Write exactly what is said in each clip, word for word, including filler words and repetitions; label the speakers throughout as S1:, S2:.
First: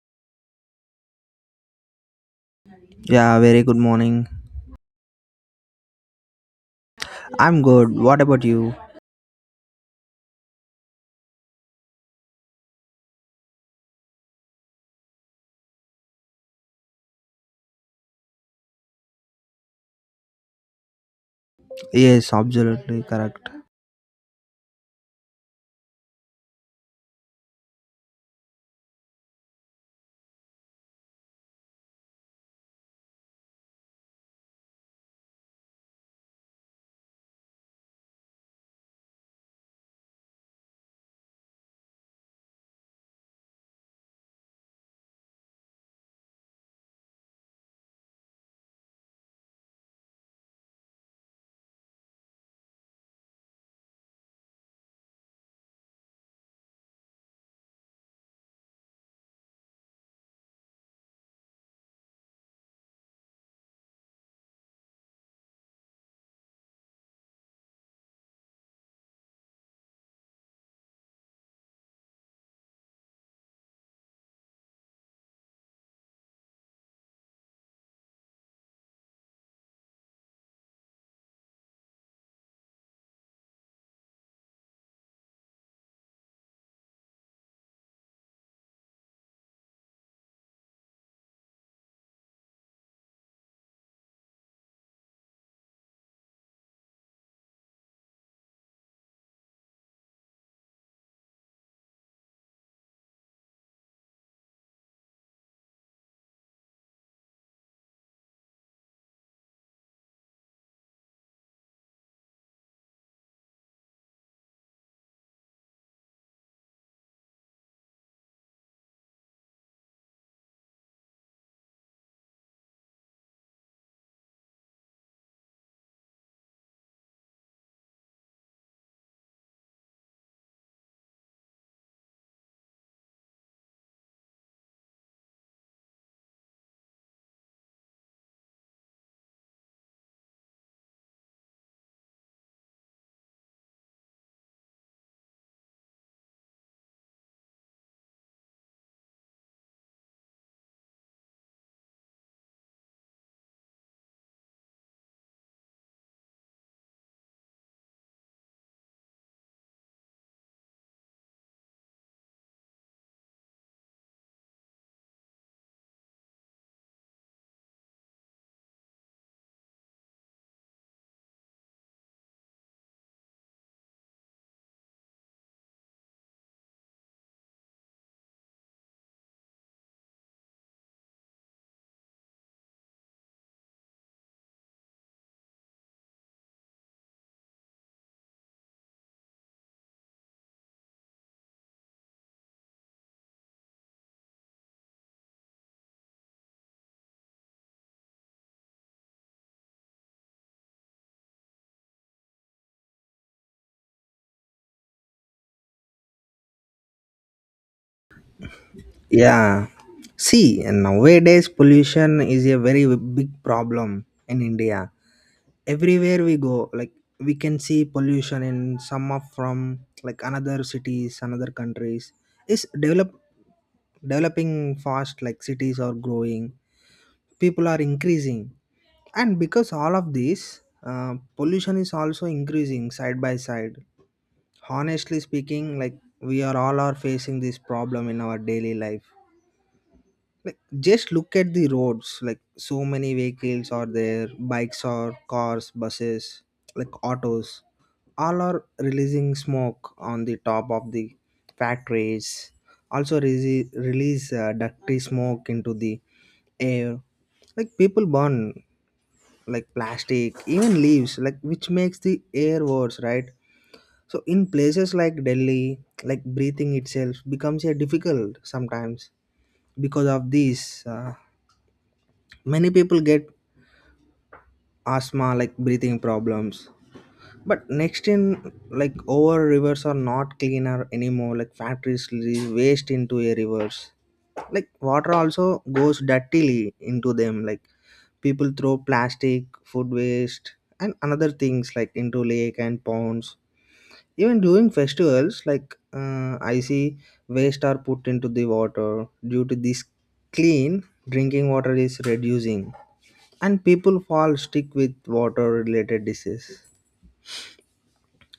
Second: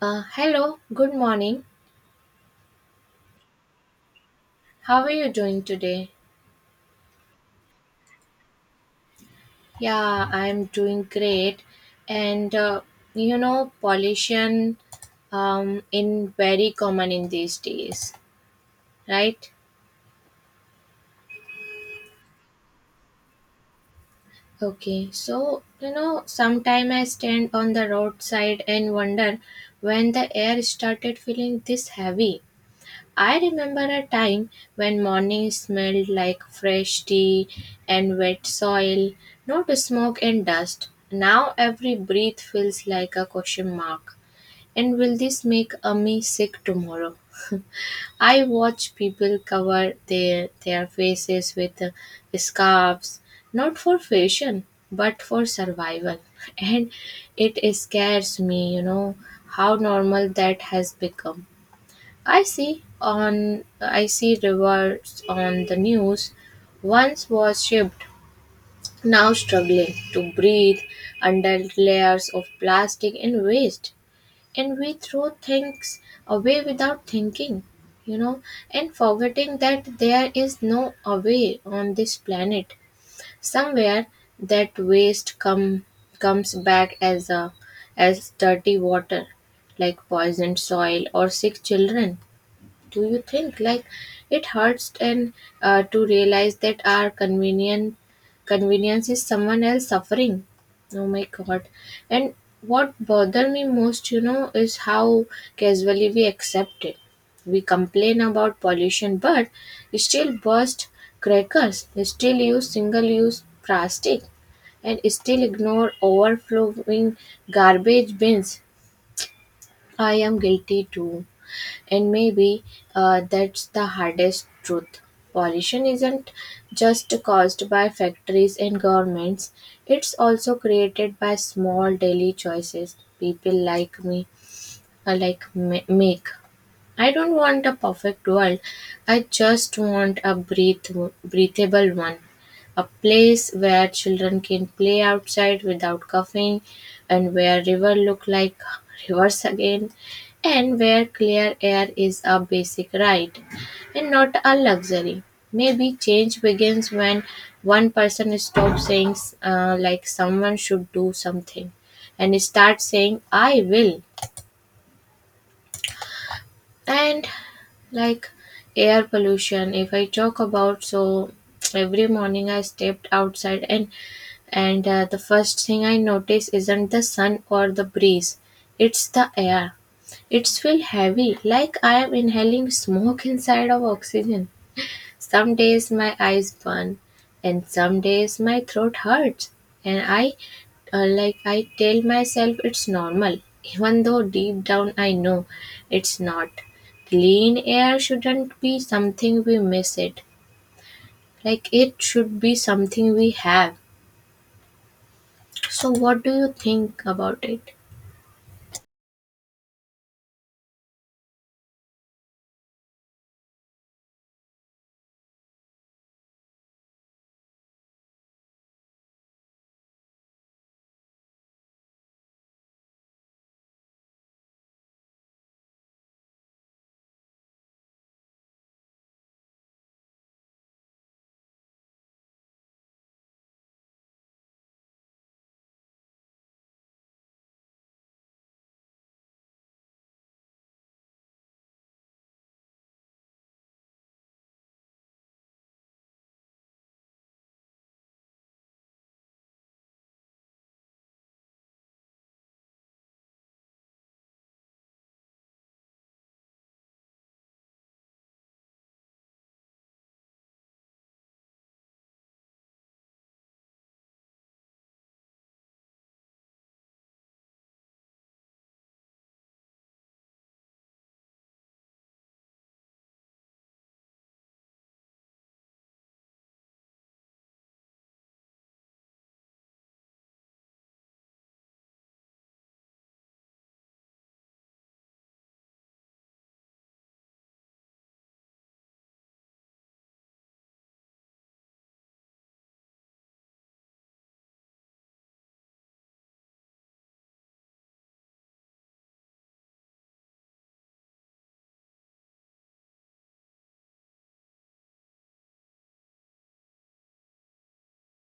S1: Uh, hello, good morning.
S2: Yeah, very good morning.
S1: How are you doing today?
S2: I'm good. What about you?
S1: Yeah, I'm doing great. And uh, you know, pollution um in very common in these days, right?
S2: Yes, absolutely correct.
S1: Okay, so you know, sometime I stand on the roadside and wonder when the air started feeling this heavy. I remember a time when morning smelled like fresh tea and wet soil, not smoke and dust. Now every breath feels like a question mark. And will this make Ami sick tomorrow? I watch people cover their their faces with uh, scarves, not for fashion but for survival, and it scares me. You know how normal that has become. I see on I see rivers on the news once was shipped, now struggling to breathe under layers of plastic and waste. And we throw things away without thinking, you know and forgetting that there is no away on this planet. Somewhere that waste come comes back as a as dirty water, like poisoned soil or sick children. Do you think like it hurts? And uh, to realize that our convenient convenience is someone else suffering, oh my god. And what bothered me most, you know is how casually we accept it. We complain about pollution but still burst crackers, still use single use plastic, and still ignore overflowing garbage bins. I am guilty too. And maybe uh, that's the hardest truth. Pollution isn't just caused by factories and governments, it's also created by small daily choices people like me uh, like ma- make. I don't want a perfect world. I just want a breath- breathable one. A place where children can play outside without coughing, and where rivers look like rivers again, and where clear air is a basic right and not a luxury. Maybe change begins when one person stops saying, uh, like, someone should do something, and start saying, I will. And like air pollution, if I talk about, so every morning I stepped outside, and and uh, the first thing I notice isn't the sun or the breeze, it's the air. It's feel heavy, like I am inhaling smoke inside of oxygen. Some days my eyes burn and some days my throat hurts. And I uh, like I tell myself it's normal, even though deep down I know it's not. Clean air shouldn't be something we miss it. Like it should be something we have. So what do you think about it?
S2: Yeah. See, nowadays pollution is a very big problem in India. Everywhere we go, like we can see pollution in some of from like another cities, another countries. Is develop developing fast, like cities are growing, people are increasing, and because all of this, uh, pollution is also increasing side by side. Honestly speaking, like we are all are facing this problem in our daily life, like just look at the roads, like so many vehicles are there, bikes or cars, buses, like autos, all are releasing smoke on the top of the factories. Also release, release uh, dirty smoke into the air. Like people burn like plastic, even leaves, like which makes the air worse, right? So in places like Delhi, like breathing itself becomes a difficult sometimes because of this. Uh, many people get asthma, like breathing problems. But next in like over rivers are not cleaner anymore. Like factories release waste into a rivers. Like water also goes dirtily into them. Like people throw plastic, food waste, and another things like into lake and ponds. Even during festivals, like uh, I see waste are put into the water. Due to this, clean drinking water is reducing, and people fall sick with water related disease.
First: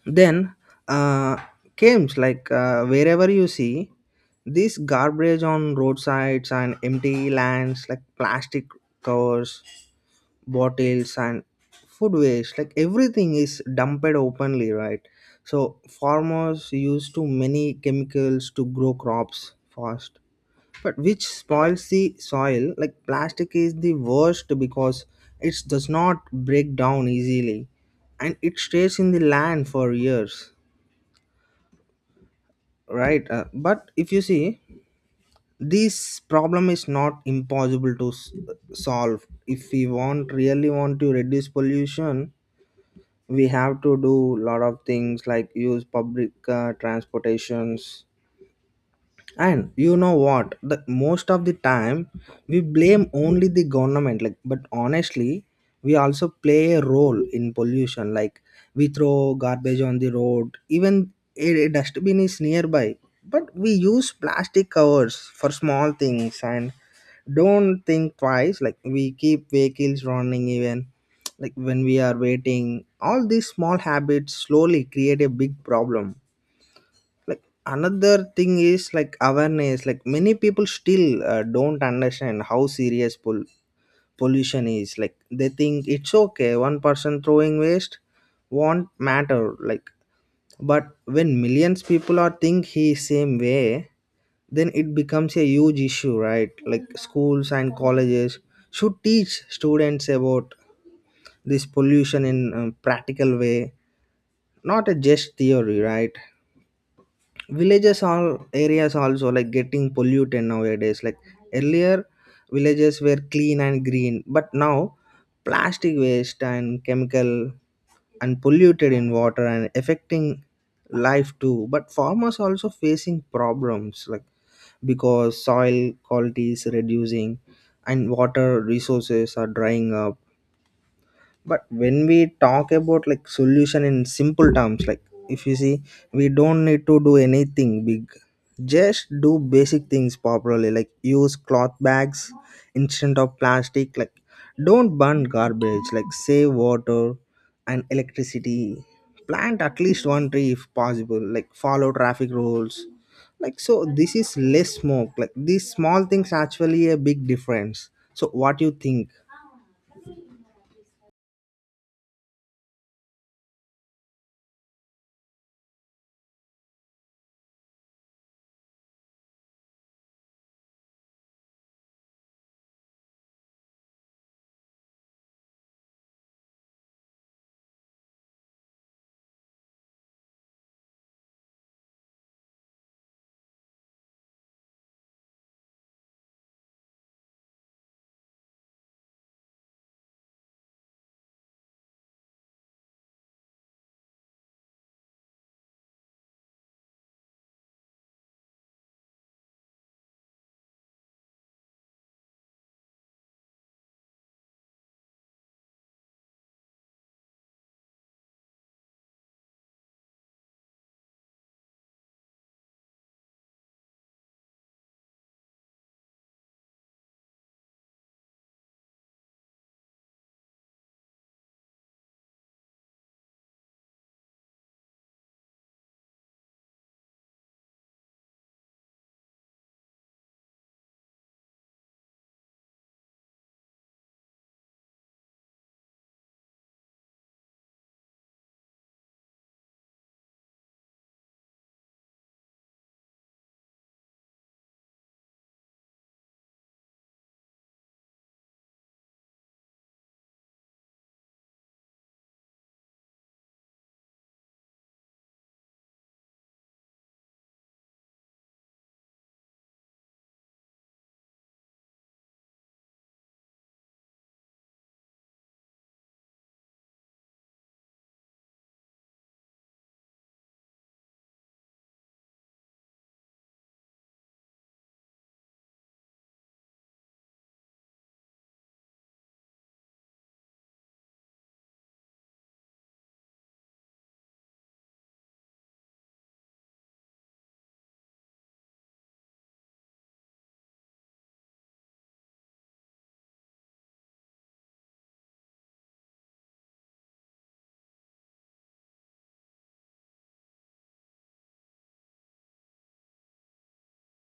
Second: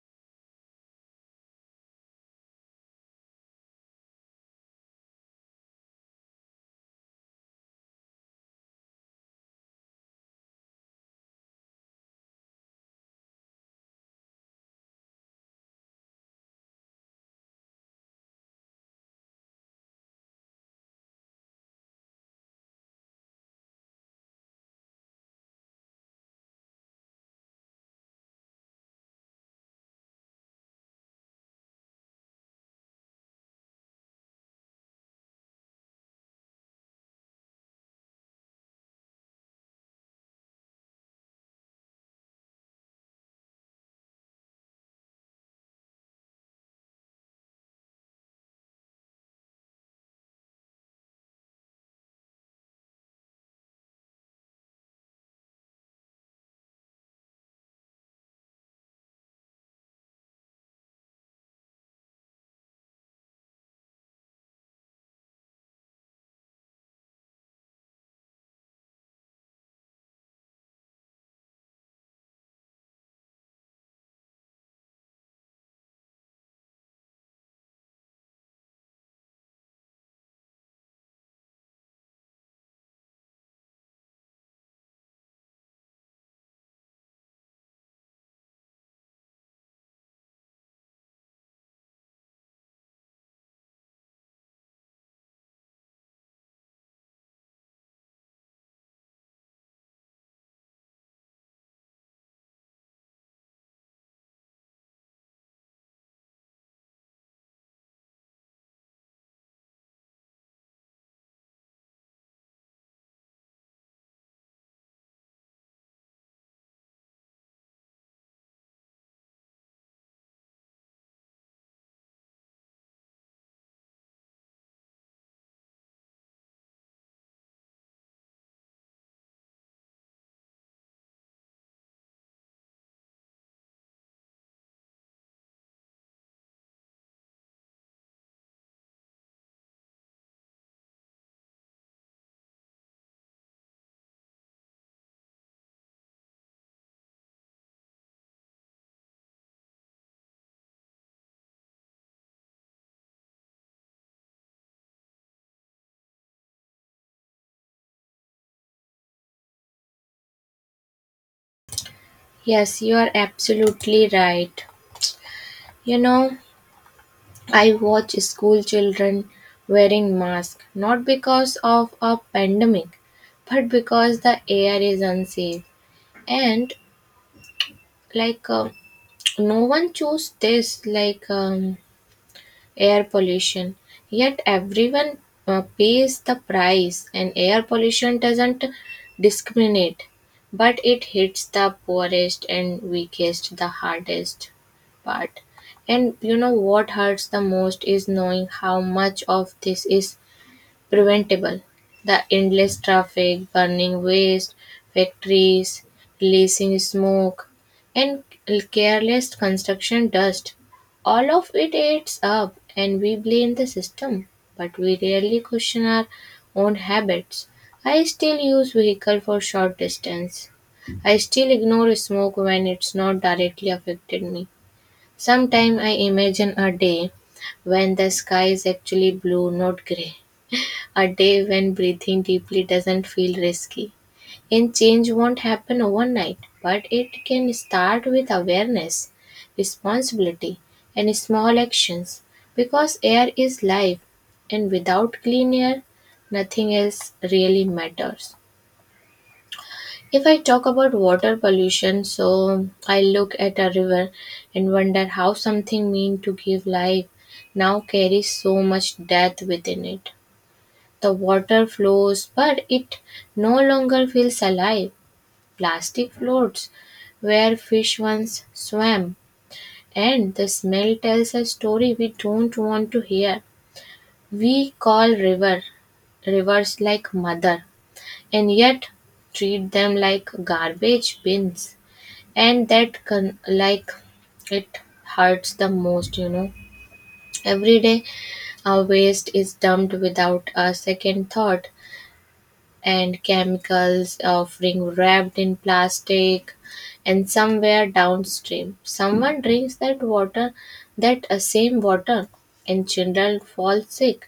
S2: Then uh, comes like uh, wherever you see this garbage on roadsides and empty lands, like plastic covers, bottles and food waste, like everything is dumped openly, right? So farmers use too many chemicals to grow crops fast, but which spoils the soil. Like plastic is the worst, because it does not break down easily and it stays in the land for years, right? Uh, but if you see, this problem is not impossible to s- solve. If we want really want to reduce pollution, we have to do lot of things, like use public uh, transportations. And you know what, the most of the time we blame only the government, like but honestly we also play a role in pollution. Like we throw garbage on the road even a, a dustbin is nearby, but we use plastic covers for small things and don't think twice. Like we keep vehicles running even like when we are waiting. All these small habits slowly create a big problem. Like another thing is like awareness. Like many people still uh, don't understand how serious pol- pollution is. Like they think it's okay, one person throwing waste won't matter, like but when millions people are think he same way, then it becomes a huge issue, right? Like schools and colleges should teach students about this pollution in a practical way, not a just theory, right? Villages all areas also like getting polluted nowadays. Like earlier villages were clean and green, but now plastic waste and chemical and polluted in water and affecting life too. But farmers also facing problems, like because soil quality is reducing and water resources are drying up. But when we talk about like solution in simple terms, like if you see, we don't need to do anything big, just do basic things properly, like use cloth bags instead of plastic, like don't burn garbage, like save water and electricity, plant at least one tree if possible, like follow traffic rules, like so this is less smoke. Like these small things actually a big difference. So what do you think?
S1: Yes, you are absolutely right. You know, I watch school children wearing masks not because of a pandemic, but because the air is unsafe. And like uh, no one chose this, like um, air pollution, yet everyone uh, pays the price, and air pollution doesn't discriminate, but it hits the poorest and weakest the hardest part. And you know what hurts the most is knowing how much of this is preventable. The endless traffic, burning waste, factories releasing smoke, and careless construction dust. All of it adds up, and we blame the system, but we rarely question our own habits. I still use vehicle for short distance. I still ignore smoke when it's not directly affected me. Sometimes I imagine a day when the sky is actually blue, not gray, a day when breathing deeply doesn't feel risky. And change won't happen overnight, but it can start with awareness, responsibility, and small actions, because air is life, and without clean air, nothing else really matters. If I talk about water pollution, so I look at a river and wonder how something meant to give life now carries so much death within it. The water flows, but it no longer feels alive. Plastic floats where fish once swam, and the smell tells a story we don't want to hear. We call river rivers like mother, and yet treat them like garbage bins, and that con- like it hurts the most. You know, every day our waste is dumped without a second thought, and chemicals offering wrapped in plastic, and somewhere downstream someone drinks that water, that uh, same water. And children fall sick,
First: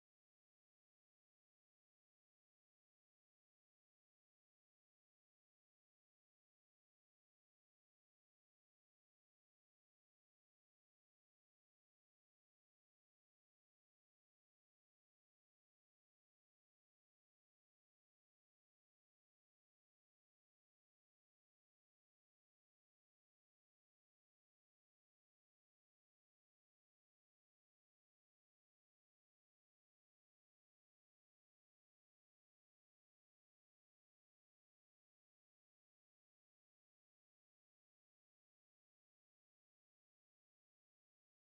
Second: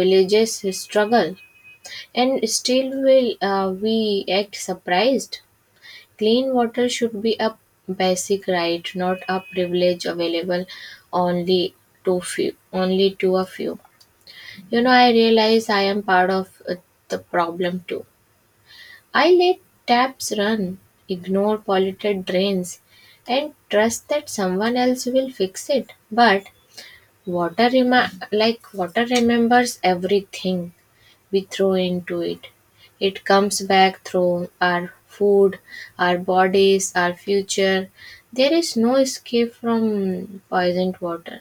S1: villages struggle, and still will uh, we act surprised. Clean water should be a basic right, not a privilege available only to few only to a few. You know, I realize I am part of uh, the problem too. I let taps run, ignore polluted drains, and trust that someone else will fix it. But water remi- like water remembers everything we throw into it. It comes back through our food, our bodies, our future. There is no escape from poisoned water.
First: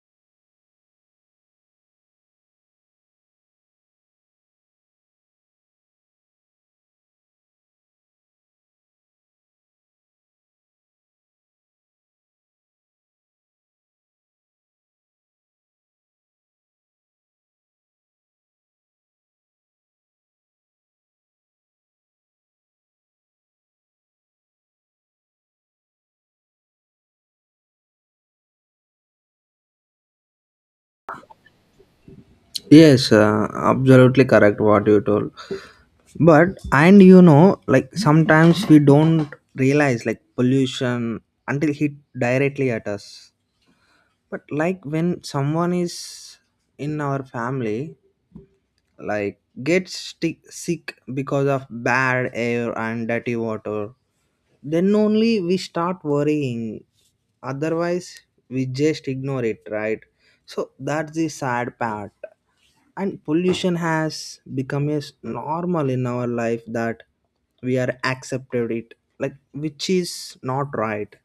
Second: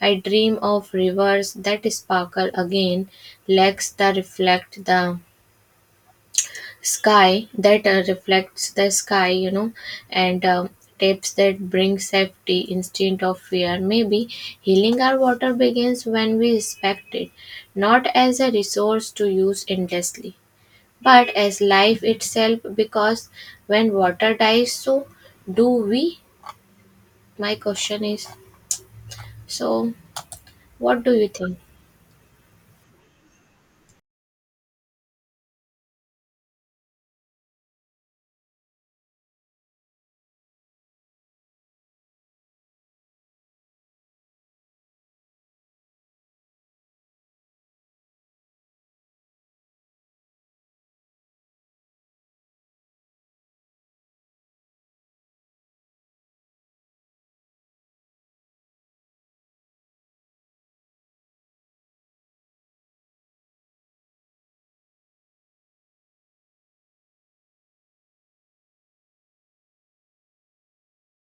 S1: I dream of rivers that sparkle again, lakes that reflect the sky that uh, reflects the sky, you know. And um, tapes that bring safety instead of fear. Maybe healing our water begins when we respect it, not as a resource to use endlessly but as life itself, because when water dies, so do we. My question is, so what do you think?
S2: Yes, uh, absolutely correct what you told. But and you know, like sometimes we don't realize like pollution until hit directly at us. But like when someone is in our family, like gets sti- sick because of bad air and dirty water, then only we start worrying. Otherwise, we just ignore it, right? So that's the sad part. And pollution has become as normal in our life that we are accepted it, like which is not right.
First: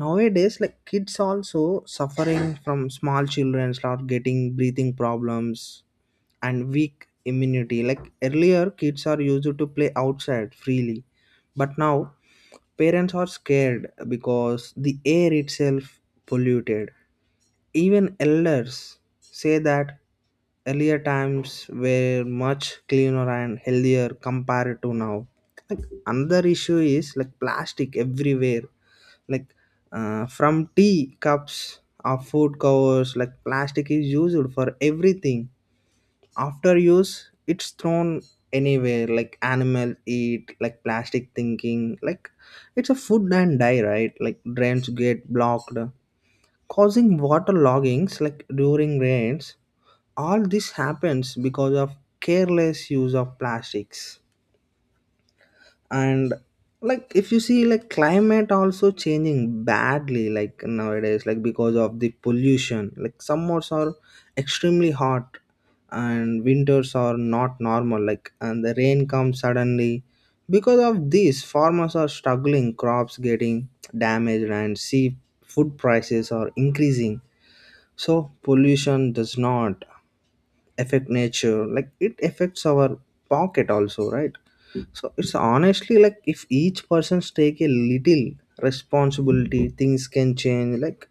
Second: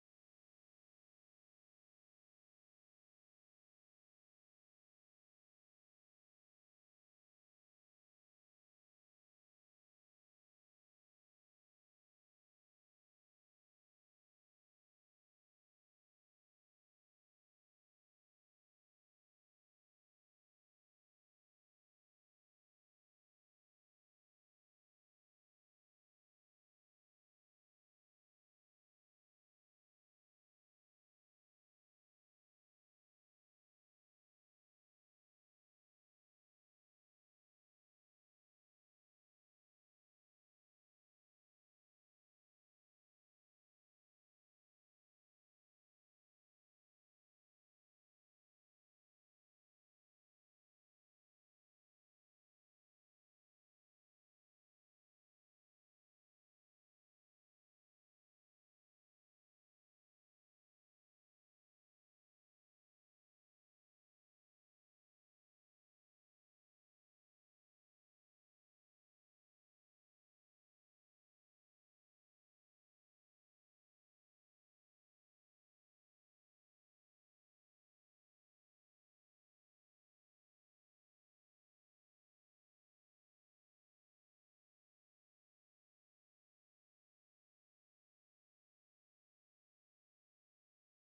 S2: Nowadays like kids also suffering from small children start getting breathing problems and weak immunity. Like earlier kids are used to play outside freely, but now parents are scared because the air itself polluted. Even elders say that earlier times were much cleaner and healthier compared to now. Another issue is like plastic everywhere, like uh, from tea cups or food covers, like plastic is used for everything. After use, it's thrown anywhere, like animal eat, like plastic thinking, like it's a food and die, right? Like drains get blocked causing water loggings like during rains. All this happens because of careless use of plastics. And like if you see like climate also changing badly. Like nowadays like because of the pollution, like summers are extremely hot and winters are not normal, like and the rain comes suddenly. Because of this, farmers are struggling, crops getting damaged, and sea food prices are increasing. So pollution does not affect nature, like it affects our pocket also, right? So it's honestly like if each person's take a little responsibility, things can change. Like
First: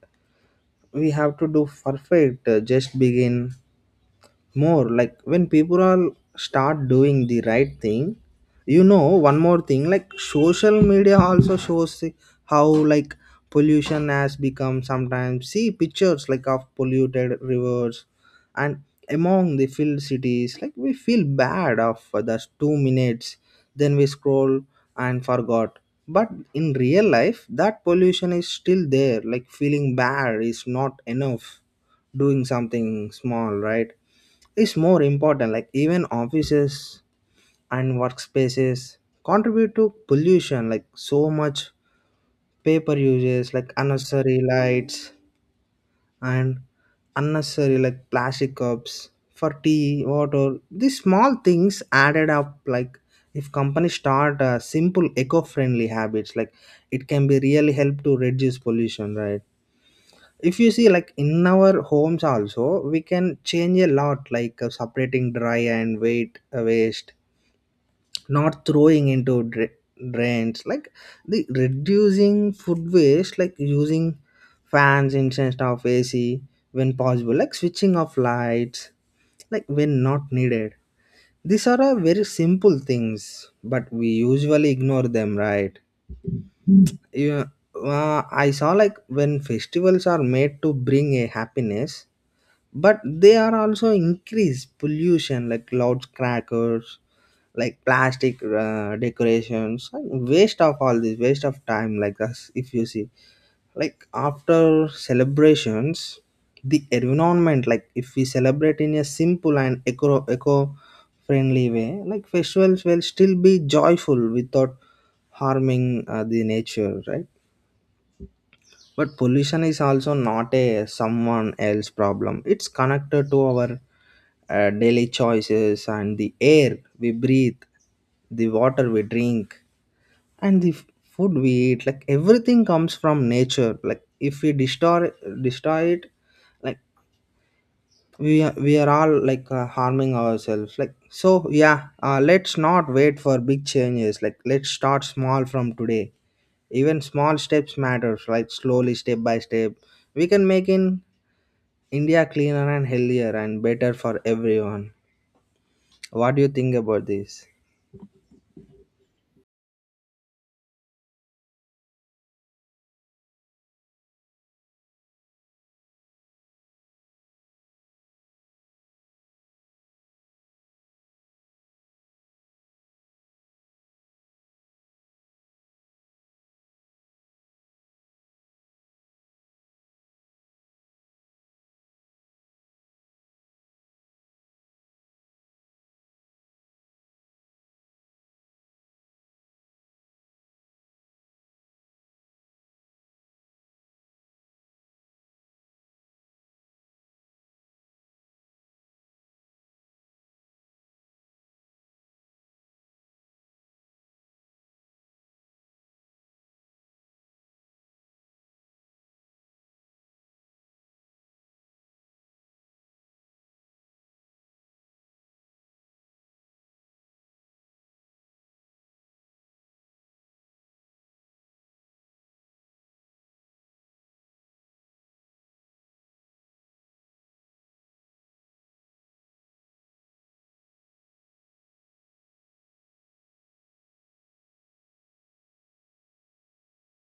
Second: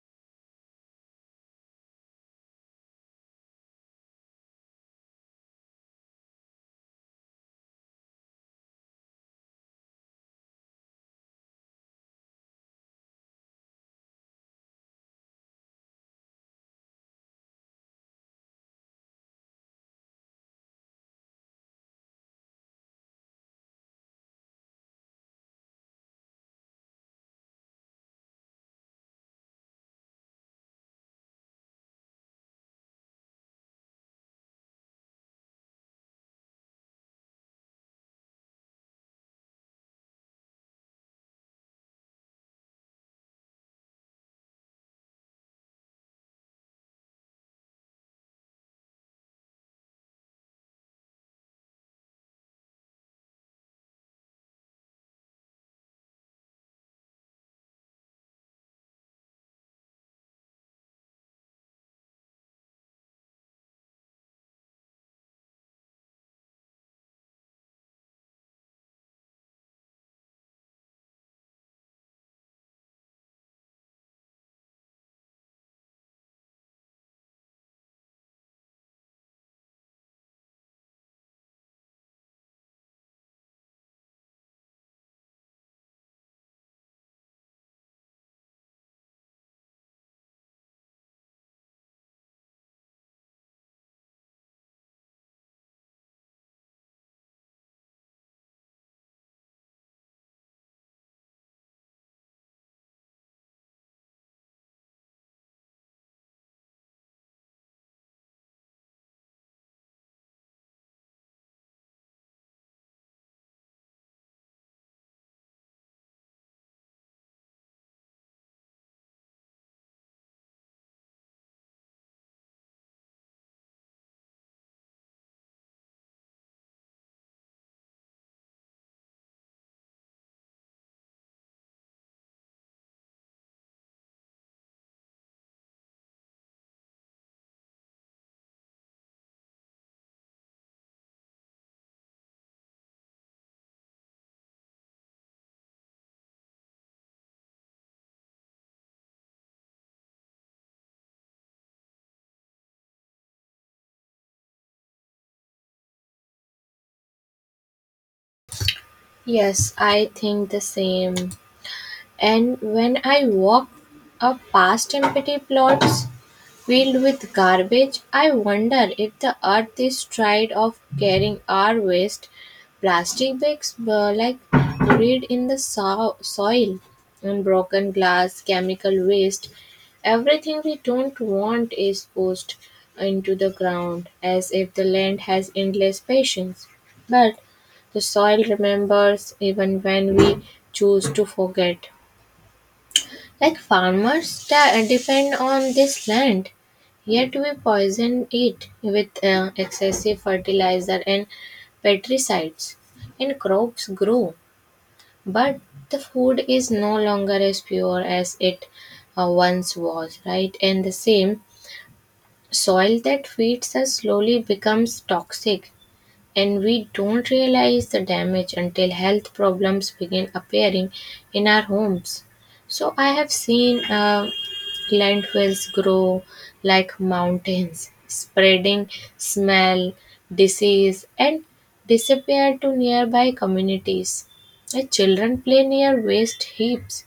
S2: we have to do perfect, uh, just begin more. Like when people are start doing the right thing. You know one more thing, like social media also shows the- how like pollution has become. Sometimes see pictures like of polluted rivers and among the filled cities, like we feel bad of those two minutes, then we scroll and forgot. But in real life that pollution is still there. Like feeling bad is not enough, doing something small, right, is more important. Like even offices and workspaces contribute to pollution, like so much paper uses, like unnecessary lights and unnecessary like plastic cups for tea water. These small things added up. Like if companies start uh, simple eco-friendly habits, like it can be really help to reduce pollution, right? If you see, like in our homes also we can change a lot, like uh, separating dry and weight uh, waste, not throwing into dra- drains. Like the reducing food waste, like using fans instead of ac when possible, like switching off lights like when not needed. These are uh, very simple things, but we usually ignore them, right? you, uh, I saw like when festivals are made to bring a happiness, but they are also increase pollution, like loudspeakers, like plastic uh, decorations and waste of all this waste of time like us. If you see like after celebrations the environment, like if we celebrate in a simple and eco eco friendly way, like festivals will still be joyful without harming uh, the nature, right? But pollution is also not a someone else problem, it's connected to our uh, daily choices and the air we breathe, the water we drink, and the f- food we eat. Like everything comes from nature. Like if we destroy destroy it, like we are, we are all like uh, harming ourselves. Like so yeah, uh, let's not wait for big changes. Like let's start small from today. Even small steps matters, like slowly step by step we can make in India cleaner and healthier and better for everyone. What do you think about this?
S1: Yes, I think the same. And when I walk up past empty plots filled with garbage, I wonder if the earth is tired of carrying our waste. Plastic bags uh, like buried in the so- soil, and broken glass, chemical waste. Everything we don't want is pushed into the ground as if the land has endless patience. But the soil remembers even when we choose to forget. Like farmers da- depend on this land, yet we poison it with uh, excessive fertilizer and pesticides, and crops grow, but the food is no longer as pure as it uh, once was, right? And the same soil that feeds us slowly becomes toxic, and we don't realize the damage until health problems begin appearing in our homes. So I have seen uh, lentils grow like mountains, spreading smell, disease, and disappear to nearby communities. The children play near waste heaps,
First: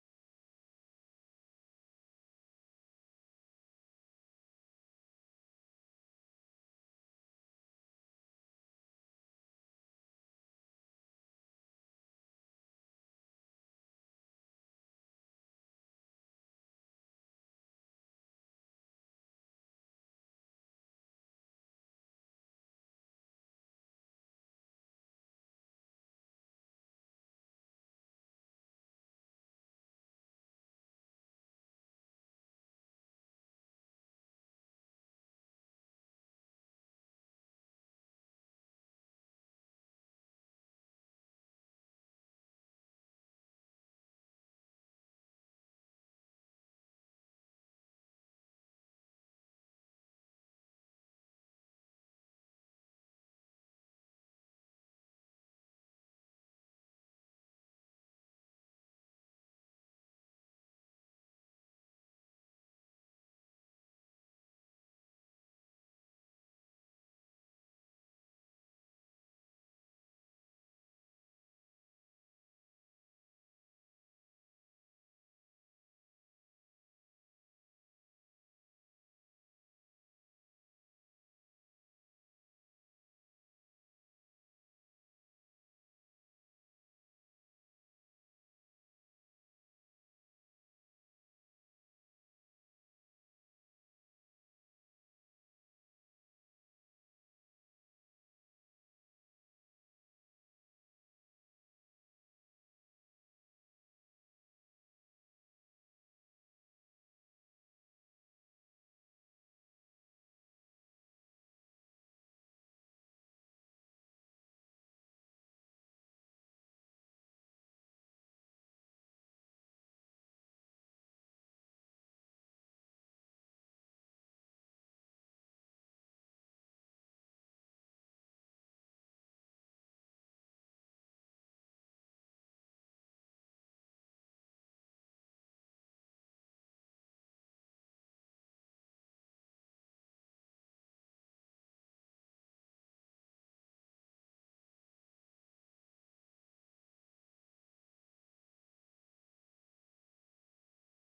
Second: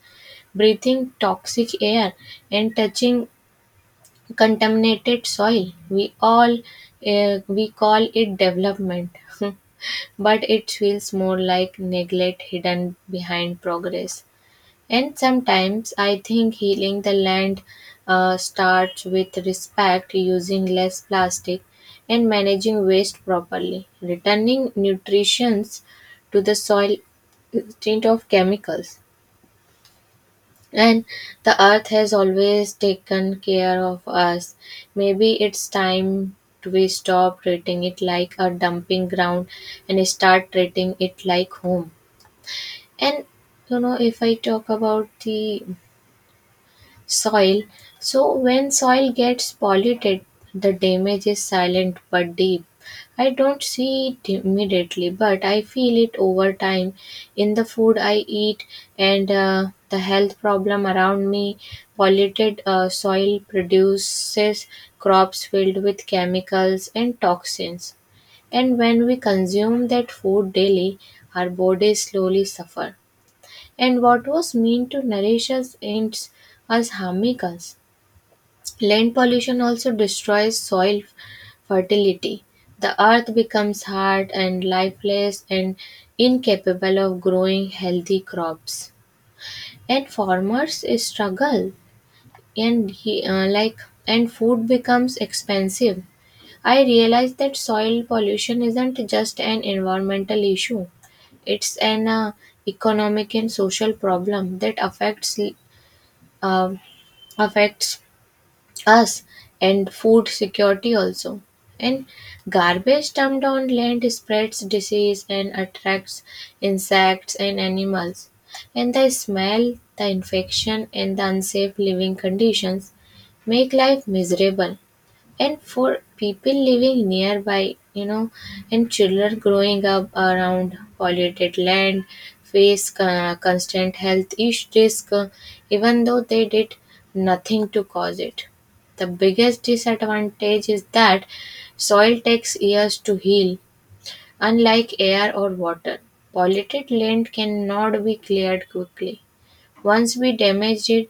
S1: breathing toxic air and touching contaminated soil. We all uh, we call it development. But it feels more like neglect hidden behind progress. And sometimes I think healing the land uh, starts with respect, using less plastic, and managing waste properly, returning nutrients to the soil instead of chemicals. And the earth has always taken care of us. Maybe it's time to we stop treating it like a dumping ground and start treating it like home. And you know, if I talk about the soil. So when soil gets polluted, the damage is silent but deep. I don't see it immediately, but I feel it over time in the food I eat and uh, the health problem around me. Polluted uh, soil produces crops filled with chemicals and toxins, and when we consume that food daily, our bodies slowly suffer. And what was meant to nourish us ends as harming us. Land pollution also destroys soil fertility. The earth becomes hard and lifeless and incapable of growing healthy crops. And farmers struggle, and he uh, like and food becomes expensive. I realized that soil pollution isn't just an environmental issue, it's an uh, economic and social problem that affects uh, affects us and food security also. And garbage dumped on land spreads disease and attracts insects and animals, and the smell, the infection, and the unsafe living conditions make life miserable and for people living nearby, you know. And children growing up around polluted land face uh, constant health ish- risk, uh, even though they did nothing to cause it. The biggest disadvantage is that soil takes years to heal, unlike air or water. Polluted land cannot be cleared quickly. Once we damage it,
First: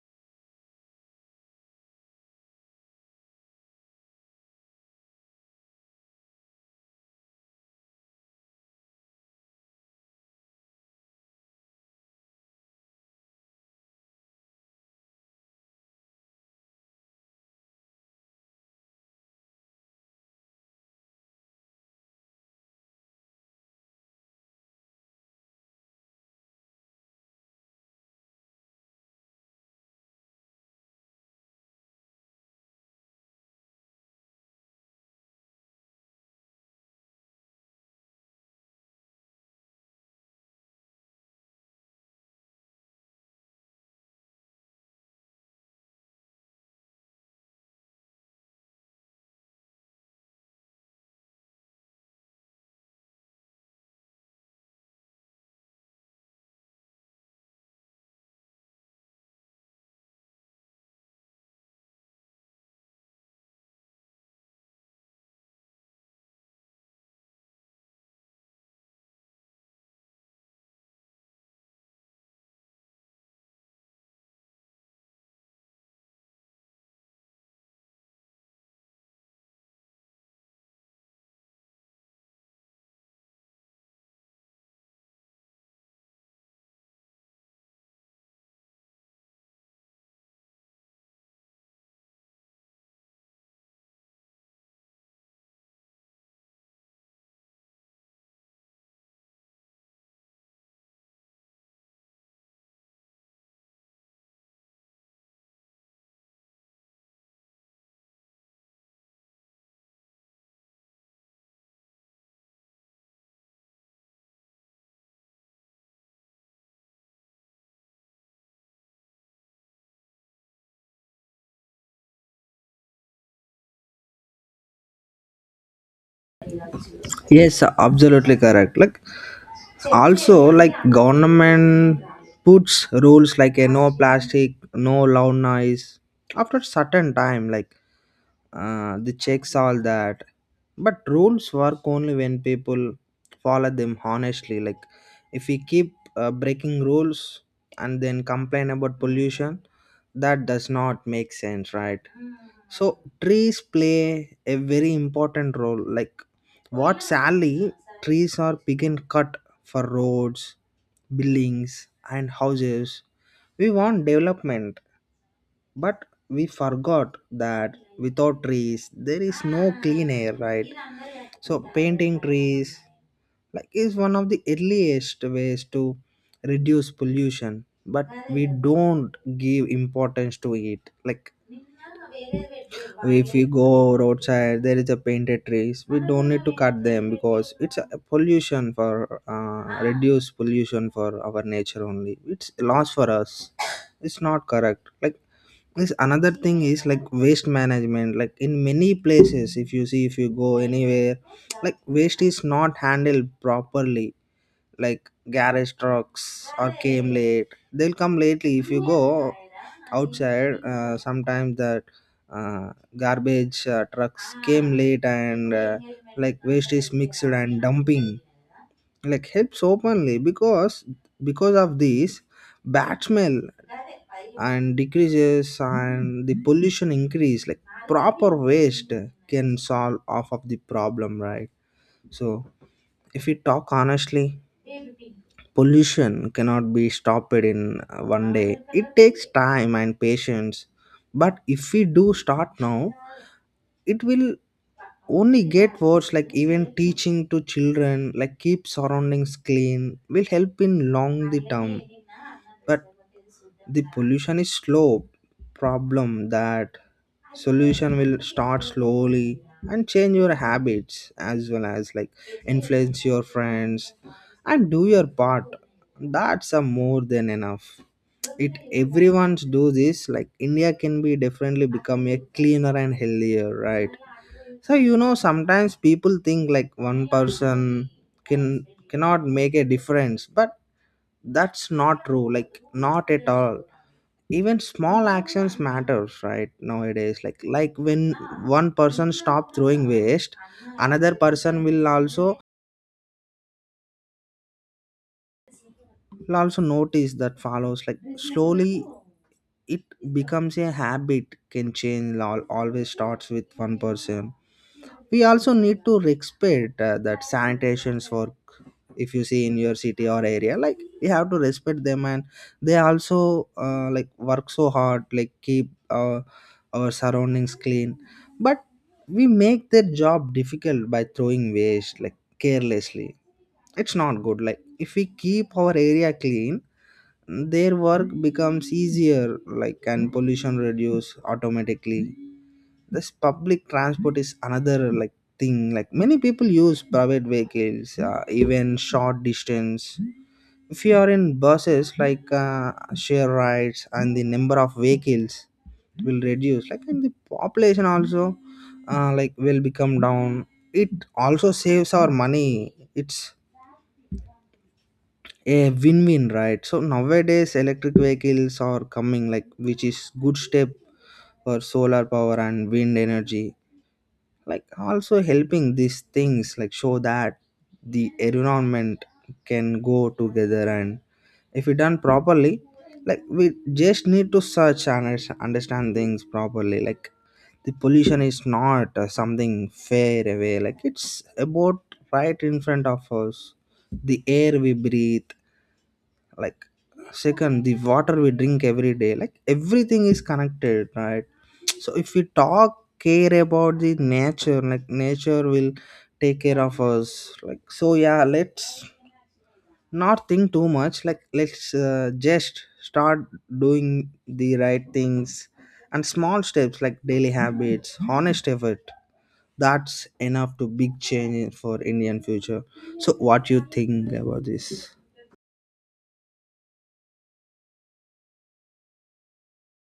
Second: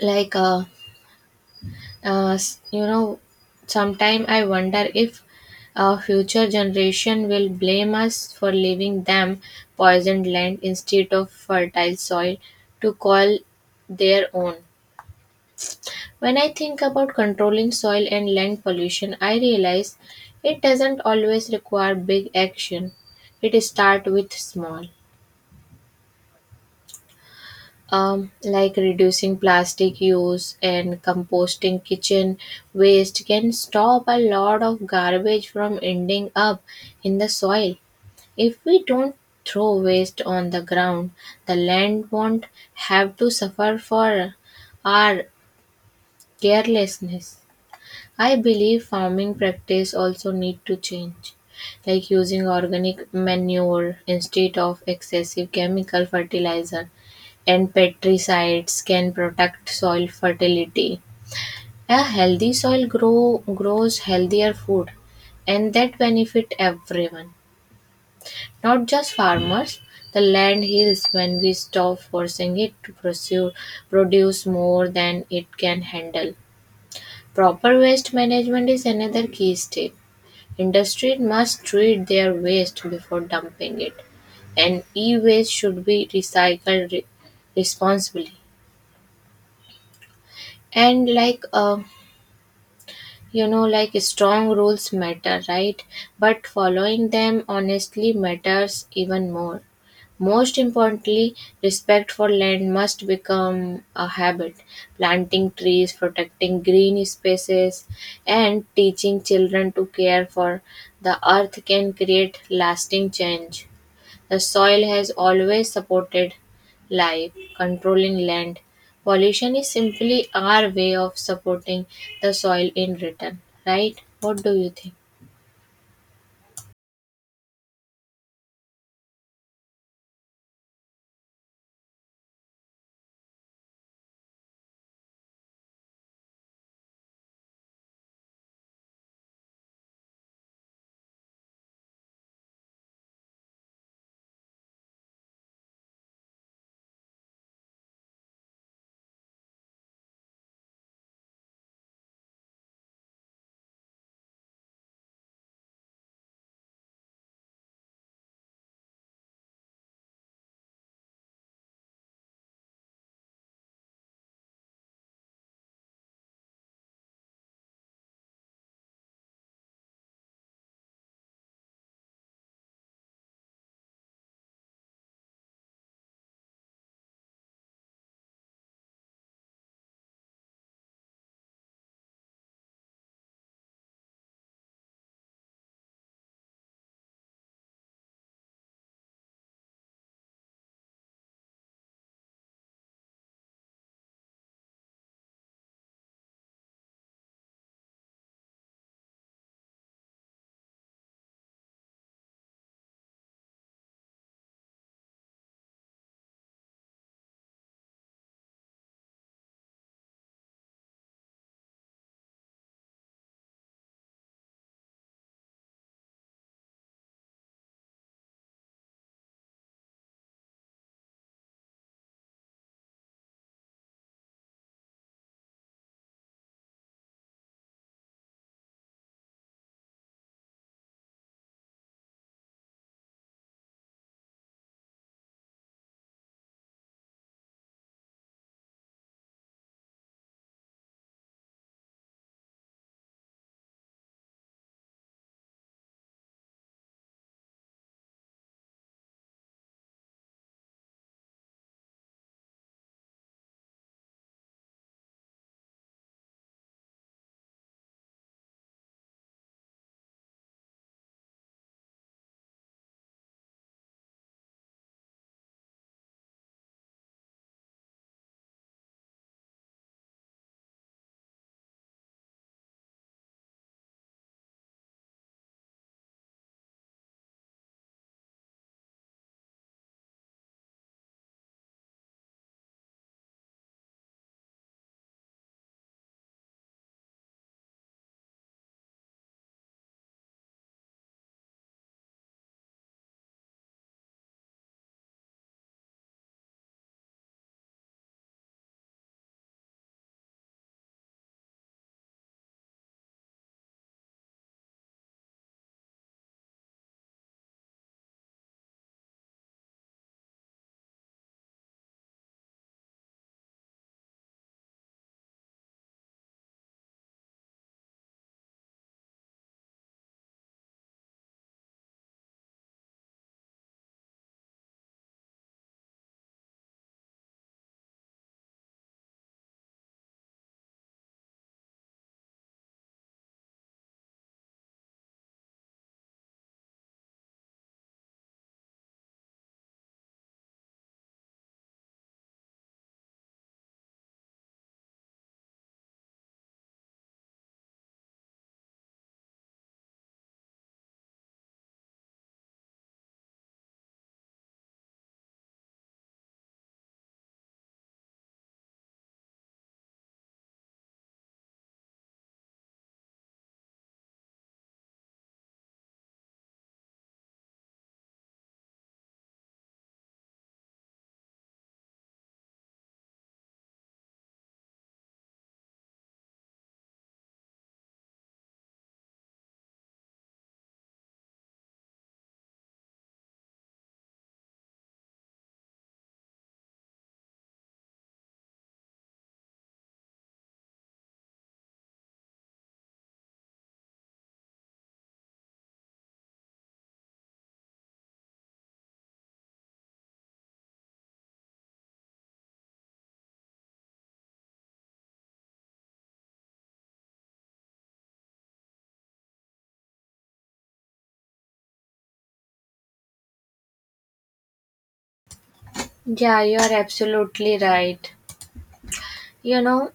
S1: like uh, Uh, s- you know, sometime I wonder if our future generation will blame us for leaving them poisoned land instead of fertile soil to call their own. When I think about controlling soil and land pollution, I realize it doesn't always require big action. It starts with small. Um, like reducing plastic use and composting kitchen waste can stop a lot of garbage from ending up in the soil. If we don't throw waste on the ground, the land won't have to suffer for our carelessness. I believe farming practice also need to change, like using organic manure instead of excessive chemical fertilizer and pesticides can protect soil fertility. A healthy soil grow, grows healthier food, and that benefit everyone, not just farmers. The land heals when we stop forcing it to pursue, produce more than it can handle. Proper waste management is another key step. Industry must treat their waste before dumping it, and e-waste should be recycled re- responsibly. And like uh, you know, like strong rules matter, right, but following them honestly matters even more. Most importantly, respect for land must become a habit. Planting trees, protecting green spaces, and teaching children to care for the earth can create lasting change. The soil has always supported life. Controlling land pollution is simply our way of supporting the soil in return, right? What do you think?
S2: Yes, absolutely correct. Like also like government puts rules like a no plastic, no loud noise. After certain time, like uh, the checks all that. But rules work only when people follow them honestly. Like if we keep uh, breaking rules and then complain about pollution, that does not make sense, right? So trees play a very important role. Like what sadly trees are being cut for roads, buildings and houses. We want development, but we forgot that without trees there is no clean air, right? So painting trees like is one of the earliest ways to reduce pollution, but we don't give importance to it. Like if we go roadside there is a painted trees, we don't need to cut them, because it's a pollution for uh, reduce pollution for our nature only. It's a loss for us. It's not correct. Like this another thing is like waste management, like in many places if you see if you go anywhere, like waste is not handled properly. Like garage trucks or came late, they'll come lately. If you go outside uh, sometimes that uh, garbage uh, trucks came late and uh, like waste is mixed and dumping like helps openly. Because because of this, bad smell and decreases and the pollution increase. Like proper waste can solve half of the problem, right? So if we talk honestly, pollution cannot be stopped in uh, one day. It takes time and patience, but if we do start now, it will only get worse. Like even teaching to children like keep surroundings clean will help in long the term. But the pollution is slow problem that solution will start slowly, and change your habits as well as like influence your friends and do your part. That's a more than enough. It everyone's do this, like India can be definitely become a cleaner and healthier, right? So you know sometimes people think like one person can cannot make a difference, but that's not true, like not at all. Even small actions matters, right? Nowadays like like when one person stop throwing waste, another person will also will also notice that follows. Like slowly it becomes a habit. Can change al- always starts with one person. We also need to respect uh, that sanitation's work. If you see in your city or area, like we have to respect them, and they also uh, like work so hard, like keep uh, our surroundings clean. But we make their job difficult by throwing waste like carelessly. It's not good. Like if we keep our area clean, their work becomes easier, like and pollution reduce automatically. This public transport is another like thing. Like many people use private vehicles uh, even short distance. If you are in buses, like uh, share rides, and the number of vehicles will reduce, like and the population also uh, like will become down. It also saves our money. It's a win-win, right? So nowadays electric vehicles are coming, like which is good step for solar power and wind energy, like also helping. These things like show that the environment can go together. And if we done properly, like we just need to search and us- understand things properly. Like the pollution is not uh, something far away. Like it's about right in front of us, the air we breathe, like second the water we drink every day, like everything is connected, right? So if we talk care about the nature, like nature will take care of us. Like so yeah, let's not think too much. Like let's uh, just start doing the right things. And small steps, like daily habits, honest effort, that's enough to big change for Indian future. So what you think about this?
S1: Yeah, you are absolutely right. You know,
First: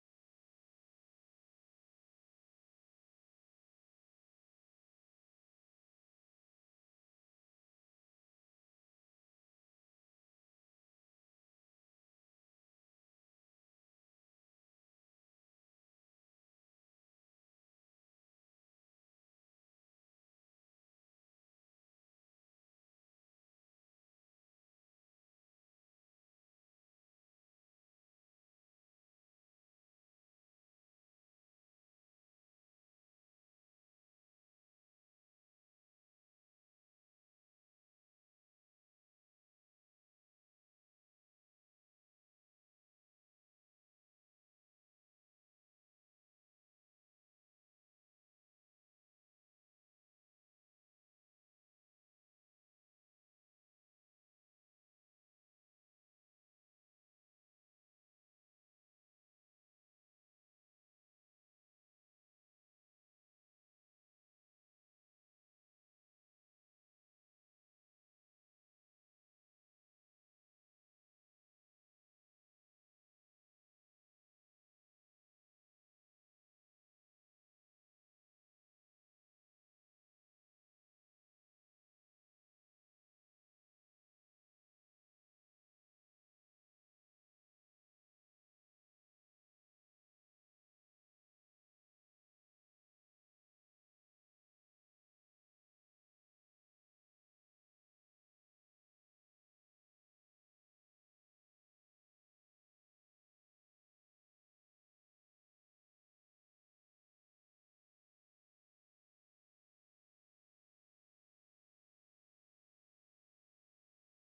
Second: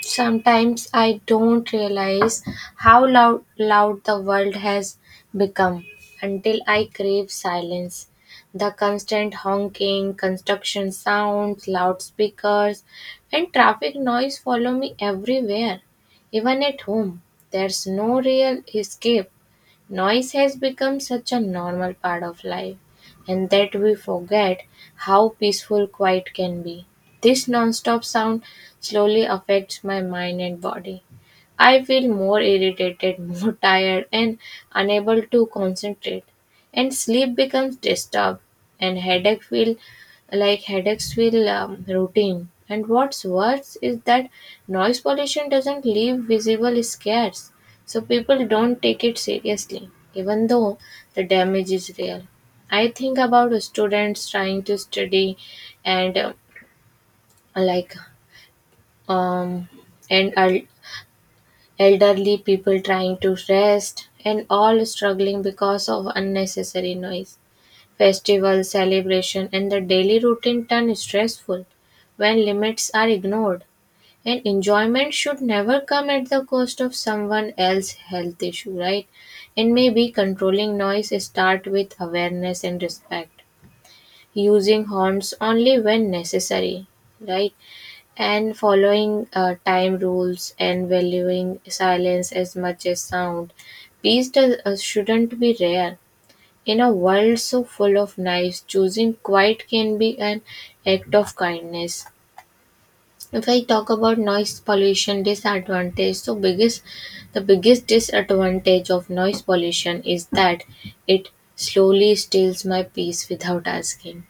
S1: sometimes I don't realize how loud, loud the world has become until I crave silence. The constant honking, construction sounds, loudspeakers, and traffic noise follow me everywhere, even at home. There's no real escape. Noise has become such a normal part of life, and that we forget how peaceful quiet can be. This non-stop sound slowly affects my mind and body. I feel more irritated, more tired, and unable to concentrate. And sleep becomes disturbed, and headache feel like headaches feel um, routine. And what's worse is that noise pollution doesn't leave visible scars. So people don't take it seriously, even though the damage is real. I think about students trying to study and uh, like um and el- elderly people trying to rest, and all struggling because of unnecessary noise. Festival celebration and the daily routine turn stressful when limits are ignored. And enjoyment should never come at the cost of someone else's health issue, right? And maybe controlling noise start with awareness and respect, using horns only when necessary, right, and following uh, time rules, and valuing silence as much as sound. Peace does, uh, shouldn't be rare. In a world so full of noise, choosing quiet can be an act of kindness. If I talk about noise pollution disadvantage, so biggest the biggest disadvantage of noise pollution is that it slowly steals my peace without asking.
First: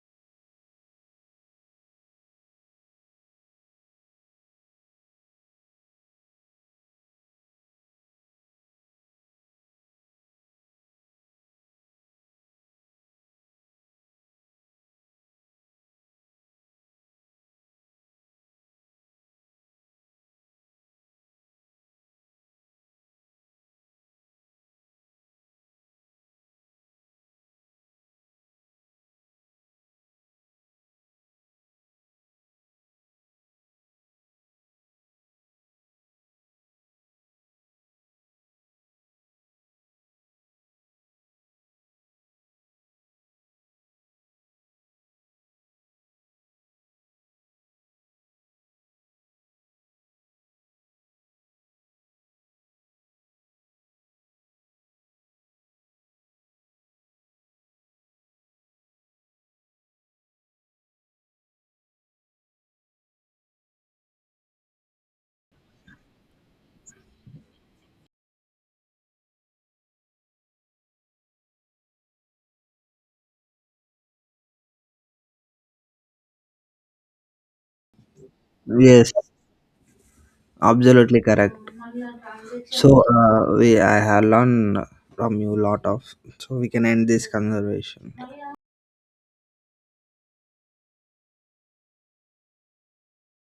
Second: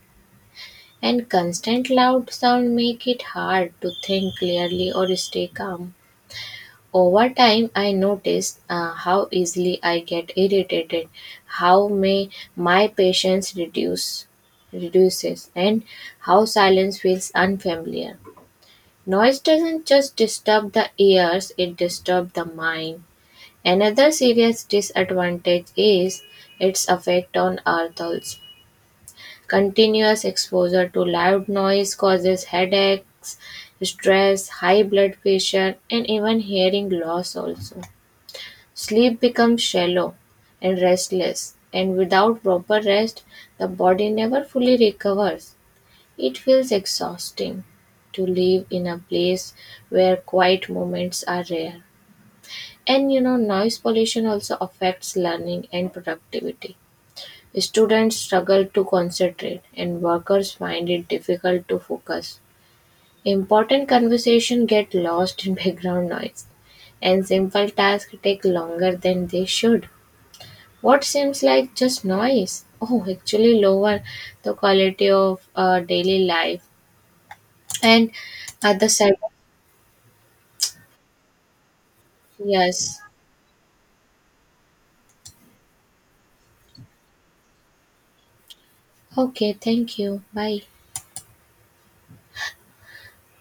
S1: And constant loud sound make it hard to think clearly or stay calm. Over time, I noticed uh, how easily I get irritated, how may my patience reduce reduces, and how silence feels unfamiliar. Noise doesn't just disturb the ears, it disturbs the mind. Another serious disadvantage is its effect on our health. Continuous exposure to loud noise causes headaches, stress, high blood pressure, and even hearing loss also. Sleep becomes shallow and restless, and without proper rest, the body never fully recovers. It feels exhausting to live in a place where quiet moments are rare. And you know, noise pollution also affects learning and productivity. Students struggle to concentrate and workers find it difficult to focus. Important conversations get lost in background noise, and simple tasks take longer than they should. What seems like just noise, oh, actually lower the quality of uh, daily life. And at the
S2: Yes,
S1: cyber,
S2: absolutely correct.
S1: yes.
S2: So uh, we I have learned from you a lot of. So we can end this conversation.
S1: Okay, thank you. Bye.